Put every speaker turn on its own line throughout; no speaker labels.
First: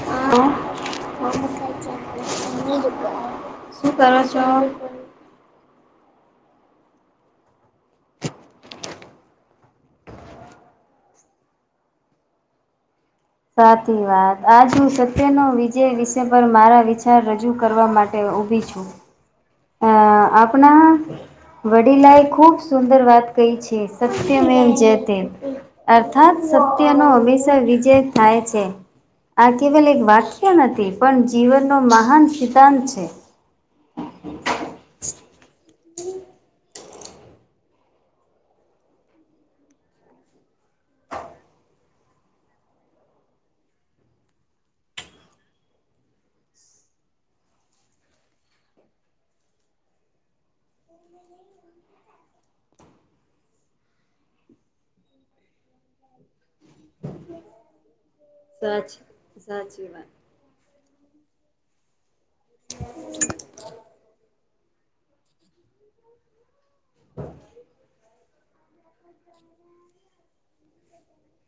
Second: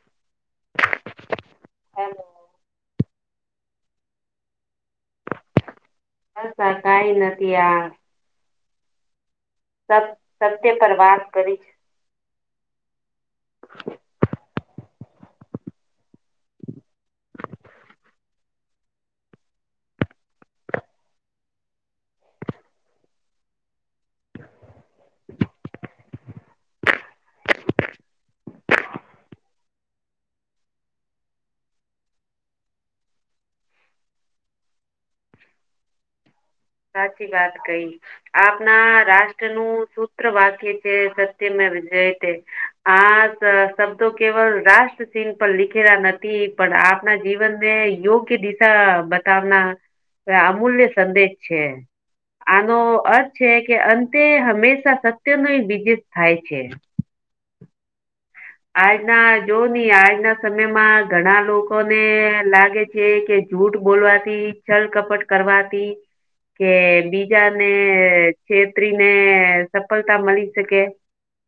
શું
હેલો
કરો છો?
બસ કઈ નથી આ સત સત્ય પર વાત કરી છે.
સાચી વાત આજ હું સત્યનો વિજય વિષય પર મારા વિચાર રજૂ કરવા માટે તે ઊભી છું. અ આપણા વડીલાએ ખુબ સુંદર વાત કહી છે. સત્ય મેવ જયતે અર્થાત સત્યનો હંમેશા વિજય થાય છે. આ કેવલ એક વાક્ય નથી પણ જીવનનો મહાન સિદ્ધાંત છે.
સાચી વાત કઈ. આપના રાષ્ટ્ર નું સૂત્ર વાક્ય છે સત્ય મેવ જયતે. આ શબ્દો કેવલ રાષ્ટ્રસિંહ પર લીખેલા નથી પણ આપના જીવનને યોગ્ય કે દિશા બતાવના અમૂલ્ય સંદેશ છે. આનો અર્થ છે કે અંતે હંમેશા સત્ય નો વિજત થાય છે.
સાચી
આજના જો ની
સાચી વાત
આજના સમયમાં ઘણા લોકોને લાગે છે કે જૂઠ બોલવાથી છલ કપટ કરવાથી કે બીજાને છેત્રીને સફળતા મળી શકે.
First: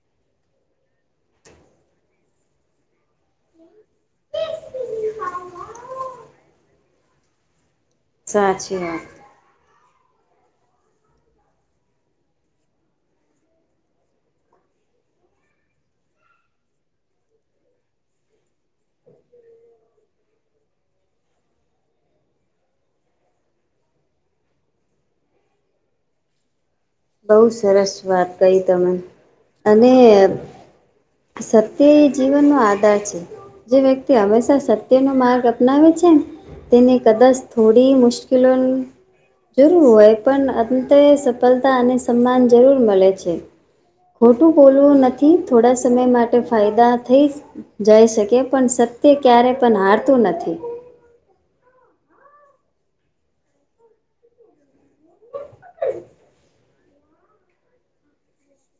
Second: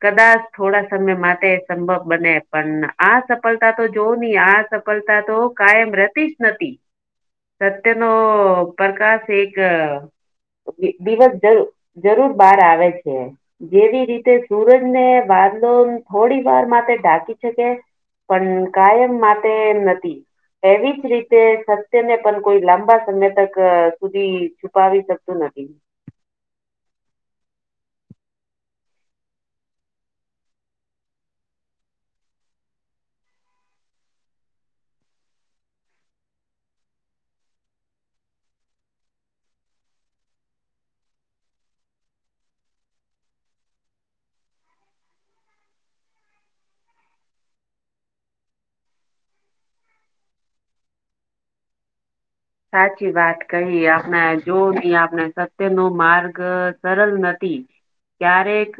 કદાચ થોડા સમય માટે સંભવ બને. પણ આ સફળતા તો જોવ નહી આ સફળતા તો કાયમ રેતી જ નથી. સત્ય નો
સાચી વાત.
પ્રકાશ એક દિવસ જરૂ જરૂર બહાર આવે છે. જેવી રીતે સુરજ ને વાંધો થોડી વાર માટે ઢાકી શકે. પણ કાયમ માટે નથી. એવી જ રીતે સત્યને પણ કોઈ લાંબા સમય તક સુધી છુપાવી શકતું નથી.
બહુ સરસ વાત કહી તમે અને સત્ય એ જીવનનો આધાર છે. જે વ્યક્તિ હંમેશા સત્યનો માર્ગ અપનાવે છે તેને કદાચ થોડી મુશ્કીલો જરૂર હોય પણ અંતે સફળતા અને સન્માન જરૂર મળે છે. ખોટું બોલવું નથી થોડા સમય માટે ફાયદા થઈશ. જઈ શકે પણ સત્ય ક્યારે પણ હારતું નથી.
સાચી વાત કહી આપને જો નહી આપને સત્ય નો માર્ગ સરલ નથી. ક્યારેક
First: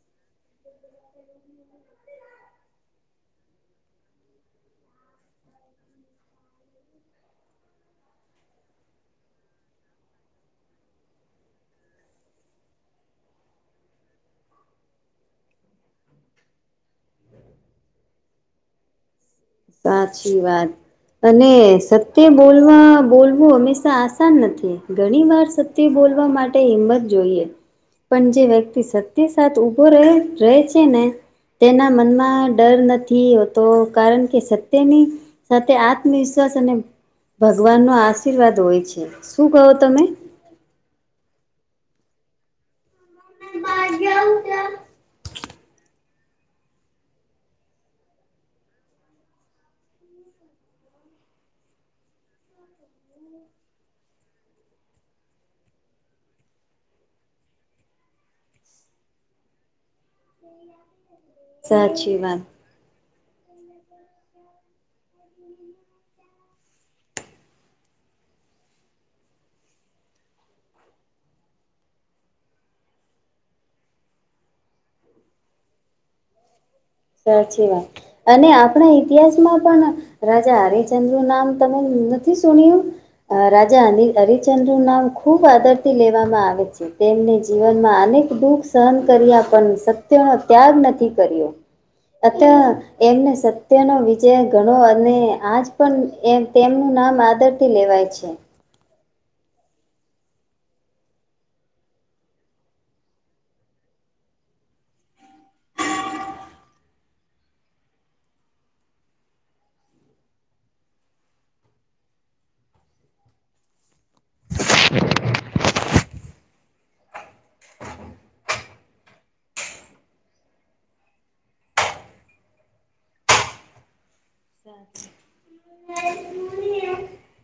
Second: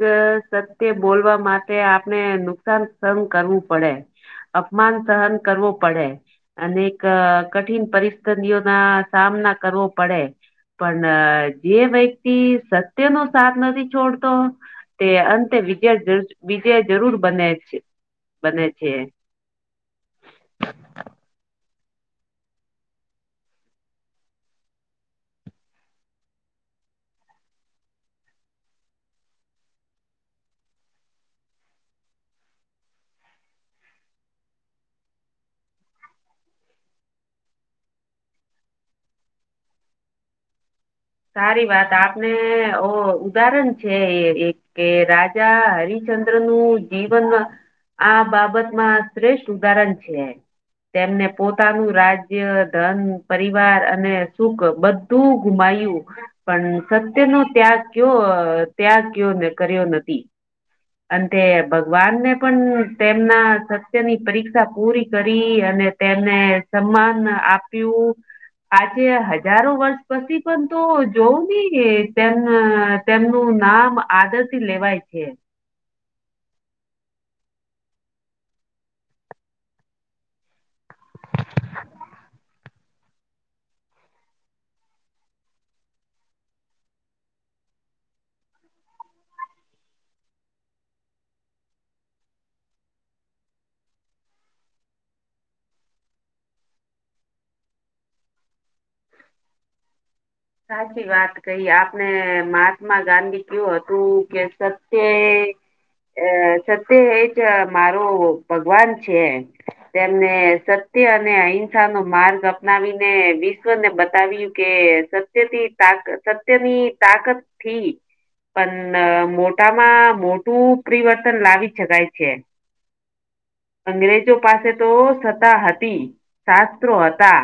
સત્ય બોલવા માટે આપણે નુકસાન સહન કરવું પડે. અપમાન સહન કરવો પડે અને એક કઠિન પરિસ્ પંદીઓ ના સામના કરવો પડે. પણ જે વ્યક્તિ સત્યનો સાથ નથી છોડતો તે અંતે વિજ્ય વિજ્યા જરૂર બને છે બને છે.
સાચી વાત. અને સત્ય બોલવા બોલવું હંમેશા આસાન નથી ઘણી વાર સત તે બોલવા માટે હિંમત જોઈએ. પણ જે વ્યક્તિ સત્ય સા ઉભો રહે રહે છે ને તેના મનમાં ડર નથી હોતો કારણ કે સત્યની સાથે આત્મવિશ્વાસ અને ભગવાન નો આશીર્વાદ હોય છે. શું કહો તમે?
સારી વાત આપને ઉદાહરણ છે એક કે રાજા હરિચંદ્ર નું જીવન આ બાબતમાં શ્રેષ્ઠ ઉદાહરણ છેમ. તેમને પોતાનું રાજ્ય ધન, પરિવાર અને સુખ બધું ગુમાયું. પણ સત્ય નો ત્યાગ કયો ત્યાગ કયો કર્યો નથી. અને તે ભગવાન
સાચી
ને
વાત.
પણ તેમના સત્યની પરીક્ષા પૂરી કરી અને તેમને સન્માન આપ્યું. આજે હજારો વર્ષ પછી પણ તો જોવું નહી તેમ તેમનું નામ આદર થી લેવાય છે.
સાચી વાત અને આપણા ઇતિહાસમાં પણ રાજા હરિચંદ્ર નું નામ તમે નથી સુન્યું? અ રાજા હરિચંદ્ર નું નામ ખુબ આદરથી લેવામાં આવે છે. તેમને જીવનમાં અનેક દુઃખ સહન કર્યા પણ સત્યનો ત્યાગ નથી કર્યો. [unintelligible] એમને સત્યનો વિજય ગણો અને આજ પણ એ તેમનું નામ આદર થી લેવાય છે.
સાચી વાત કહી આપણે મહાત્મા ગાંધી કેવું હતું કે સત્ય અ સત્ય એજ મારો ભગવાન છે. તેમને સત્ય અને અહિંસા નો માર્ગ અપનાવીને વિશ શ્વને બતાવ્યું કે સત્યથી તાક સત્યની તાકત થી પણ મોટામાં મોટું પ્રિવર્તન લાવી શકાય છે. અંગ્રેજો પાસે તો સત્તા હતી શાસ્ત્રો હતા.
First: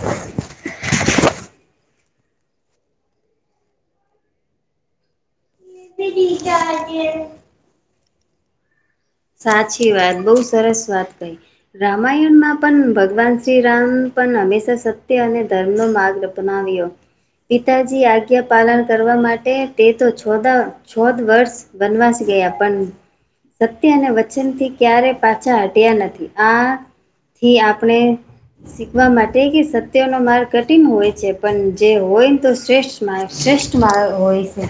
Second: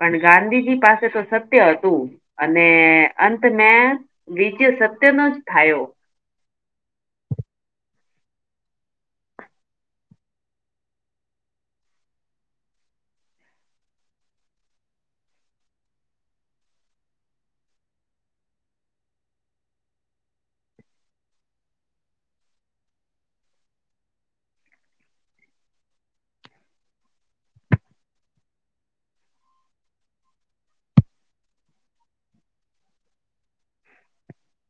પણ ગાંધીજી પાસે તો સત્ય હતું. અને અંત મેં વિજય [unintelligible] સત્ય નો જ થયો.
[unintelligible] સાચી વાત બહુ સરસ વાત કઈ. રામાયણમાં પણ ભગવાન શ્રીરામ પણ હંમેશા સત્ય અને ધર્મનો માર્ગ બનાવી્યો. પિતાજી આજ્ઞા પાલન કરવા માટે તે તો છોદા છોદ વર્ષ વનવાસ ગયા પણ સત્ય અને વચન થી ક્યારે પાછા હટ્યા નથી આથી આપણે શીખવા માટે કે સત્યોનો માર્ગ કઠિન હોય છે પણ જે હોય ને તો શ્રેષ્ઠ- મા શ્રેષ્ઠ મા હોય છે.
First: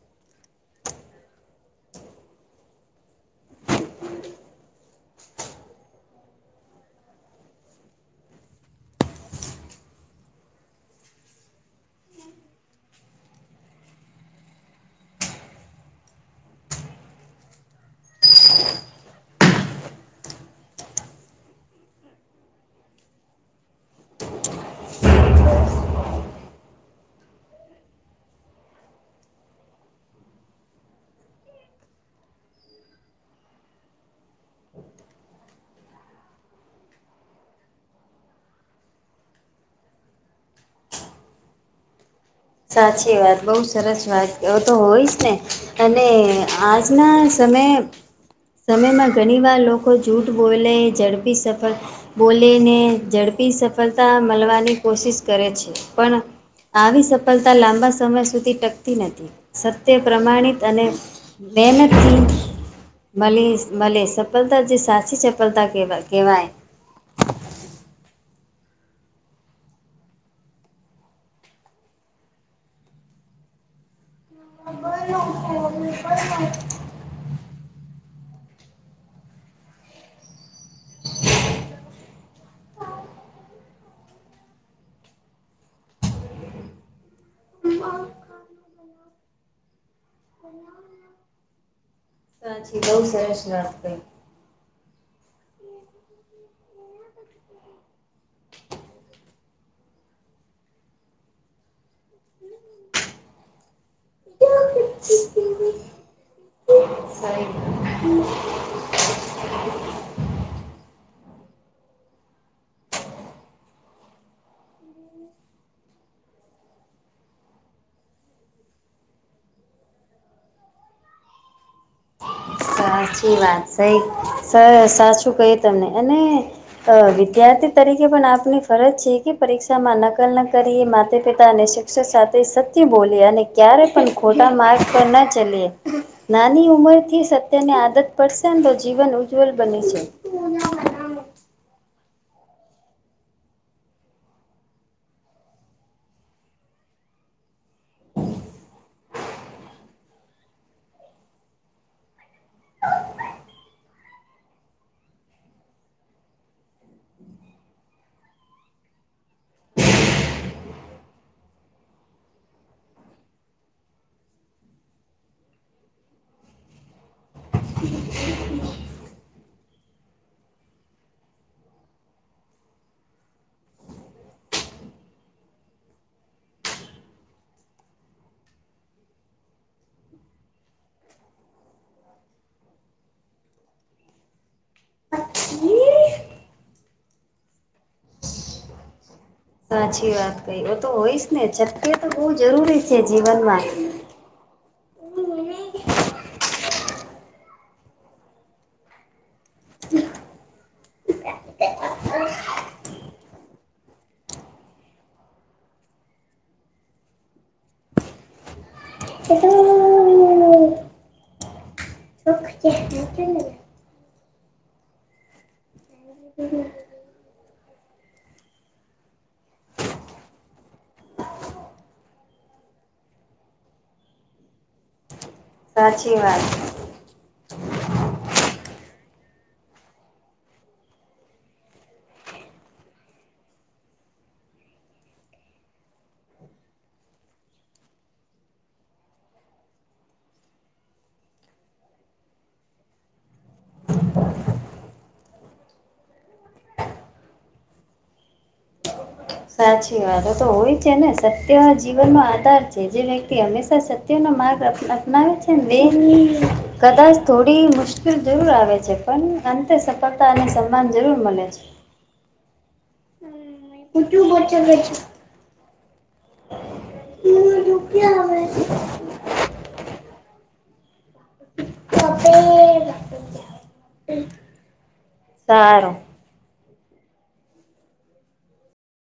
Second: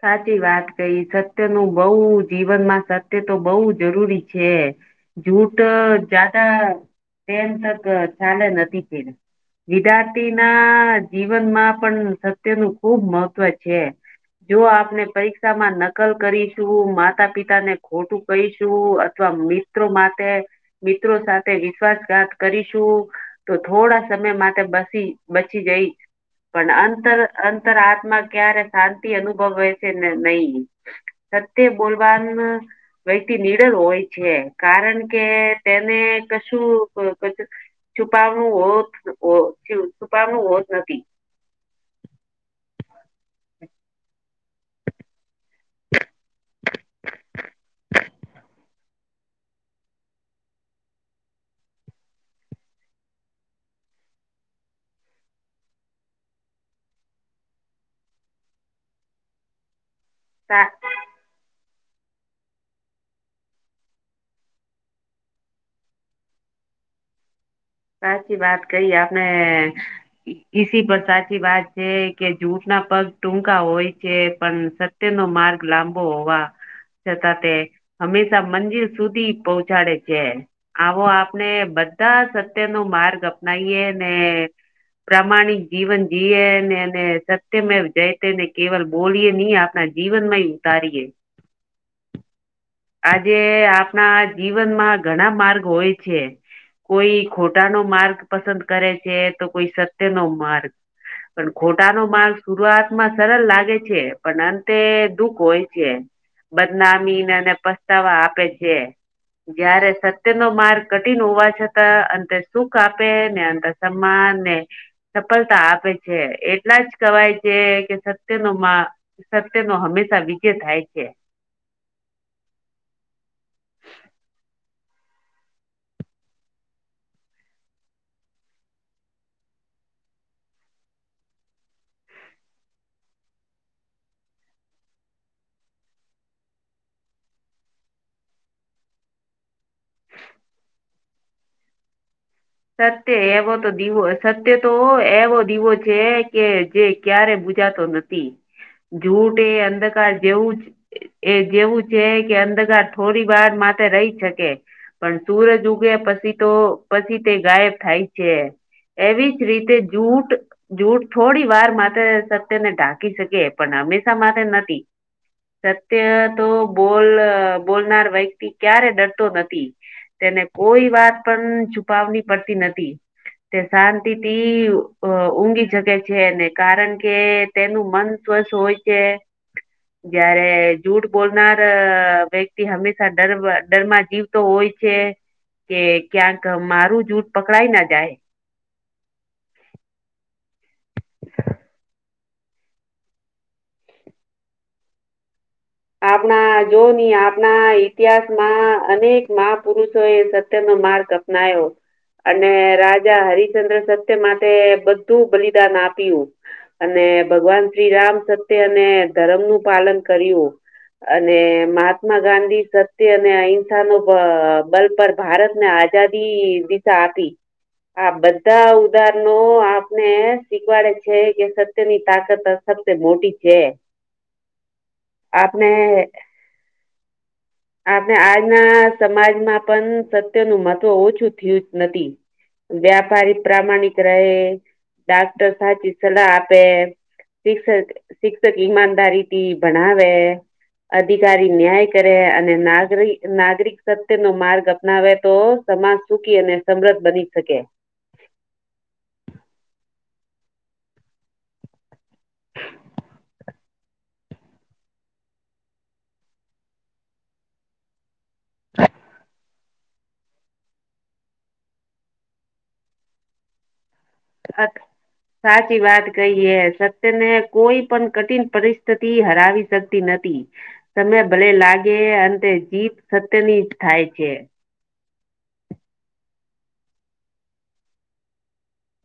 સાચી વાત કહી સત્ય નું બઉ જીવનમાં સત્ય તો બઉુ જરૂરી છે. જૂટ જદા તેમ તક ચાલે નથી પડ. [unintelligible] વિદ્યાર્થી ના જીવનમાં પણ સત્ય નું ખુબ મહત્વ છે. જો આપને પરીક્ષામાં નકલ કરીશું માતા પિતા ને ખોટું કહીશું અથવા મિત્રો માટે મિત્રો સાથે વિશ્વાસઘાત કરીશું તો થોડા સમય માટે બસી બચી ગઈ પણ અંતર અંતર આત્મા ક્યારે શાંતિ અનુભવે છે ને નહી સત્ય બોલવાનું વ્યક્તિ નિડર હોય છે કારણ કે તેને કશું છુપાવનું હોત છુપાવનું હોત નથી.
સાચી વાત બઉુ સરસ વાત એ તો હોય જ ને અને આજના સમય સમયમાં ઘણી વાર લોકો જૂઠ બોલે ઝડપી સફર બોલીને ઝડપી સફળતા મળવાની કોશિશ કરે છે. પણ આવી સફળતા લાંબા સમય સુધી ટકતી નથી. સત્ય પ્રમાણિત અને મહેનતી મલે મલેે સફળતા જે સાચી સફળતા કેવા કહેવાય.
સાચી વાત કહી આપણે. [unintelligible] સાચી વાત છે કે જૂઠના પગ ટૂંકા હોય છે પણ તેનો માર્ગ લાંબો હોવા. છતાં તે હંમેશા મંજિલ સુધી પહોંચાડે છે. આવો આપણે બધા સત્ય નો માર્ગ અપનાવીએ ને પ્રામાણિક જીવન જી ને સત્યમ જઈ તે ને કેવલ બોલીએ નહી આપ. ના જીવન માં ઉતારીએ.
સાચી.
આજે
સરસ વાત
આપણા જીવનમાં ઘણા માર્ગ હોય છે. કોઈ ખોટા નો માર્ગ પસંદ કરે છે તો કોઈ સત્ય નો માર્ગ. પણ ખોટા નો માલ શુંરૂઆતમાં સરળ લાગે છે. પણ અંતે દુઃખ
કહી
હોય છે બદનામી ને પસ્તાવા આપે છે. જયારે સત્ય નો માર્ગ કઠિન હોવા છતાં અંતે સુખ આપે ને અંત તમાને સફળતા આપે છે એટલા જ કવાય છે કે સત્ય ન મા સત્ય નો હંમેશા વિજય થાય છે.
સાચી વાત સાઈ સર સાચું કઉ તમને અને અ વિદ્યાર્થી તરીકે પણ આપની ફરજ છે કે પરીક્ષામાં નકલ ન કરીએ માતા પિતા અને સાથે સત્ય બોલી અને ક્યારે પણ ખોટા માર્ગ પર ના ચલીએ નાની ઉંમરથી સત્યની આદત પડશે તો જીવન ઉજ્જવલ બની છે.
સત્ય એવો તો દીવો સત્ય તો એવો દીવો છે કે જે ક્યારે બુજાતો નથી. જૂઠ એ અંધકાર જેવું જ એ જેવું છે કે અંધકાર થોડી વાર માટે રહી શકે. પણ સૂરજ ઉગે પછી તો પછી તે ગાયબ થાય છે. એવી જ રીતે જૂઠ જૂઠ થોડી વાર મા સત્યને ઢાંકી શકે પણ હંમેશા માથે નથી. સત્ય તો બોલ બોલનાર વ્યક્તિ ક્યારે ડરતો નથી. તેને કોઈ વાત પણ છુપાવની પડતી નથી. તે શાંતિથી ઊઘી જગ છે ને કારણ કે તેનું મન સ્વસ હોય છે જયારે જૂઠ બોલનાર વ્યક્તિ હંમેશા ડર ડર માં જીવતો હોય છે. કે ક્યાંક મારું જૂઠ પકડાાય ના જાય.
સાચી વાત કહી એ તો હોયશ ને છતકે તો બહ જરૂરી છે જીવનમાં.
આપણા જો ની આપણા ઈતિહાસમાં અનેક મહા પુરુષો એ સત્યનોો માર્ગ્યો નાયો અને રાજા હરિચંદ્ર સત્ય માટે બધું બલિદાન આપ્યું. અને ભગવાન શ્રીરામ સત્ય અને ધરમ નું પાલન કર્યું. અને મહાત્મા ગાંધી સત્ય અને અહિંસા નો બ બલ પર ભારત ને આજ રાજાદી વિ
સાચી
સાપી આ બધા ઉદાહરણો આપને શીખવાડે છે કે સત્યની તાકાત ફક્ત મોટી છે. આપને.
વાત
આપણે આજના સમાજમાં પણ સત્ય નું મહત્વ ઓછું થયું જ નથી. વ્યાપારી પ્રામાણિક રહે ડાક્ટર સાચી સલાહ આપે. શિક્ષક શિક્ષક ઈમાનદારી થી ભણાવે. અધિકારી ન્યાય કરે અને નાગરિ નાગરિક સત્ય નો માર્ગ અપનાવે તો સમાજ સુખી અને સમદ્ધ બની શકે.
સાચી વાતો તો હોય છે ને સત્ય જીવનનો આધાર છે જે વ્યક્તિ હંમેશા સત ત્યનો માર્ગ અપ અપનાવે છે ને દિજની કદાચ થોડી મુશ્કેલ જરૂર આવે છે પણ અંતે સફળતા અને સન્માન જરૂર મળે છે હમ બધું હાચમ વાત છે
સાચી વાત કહીએ ઈ હરાવી શકતી નતી સમય ભલે લાગે અંતે જીત સત્યની જ થાય છે
સારું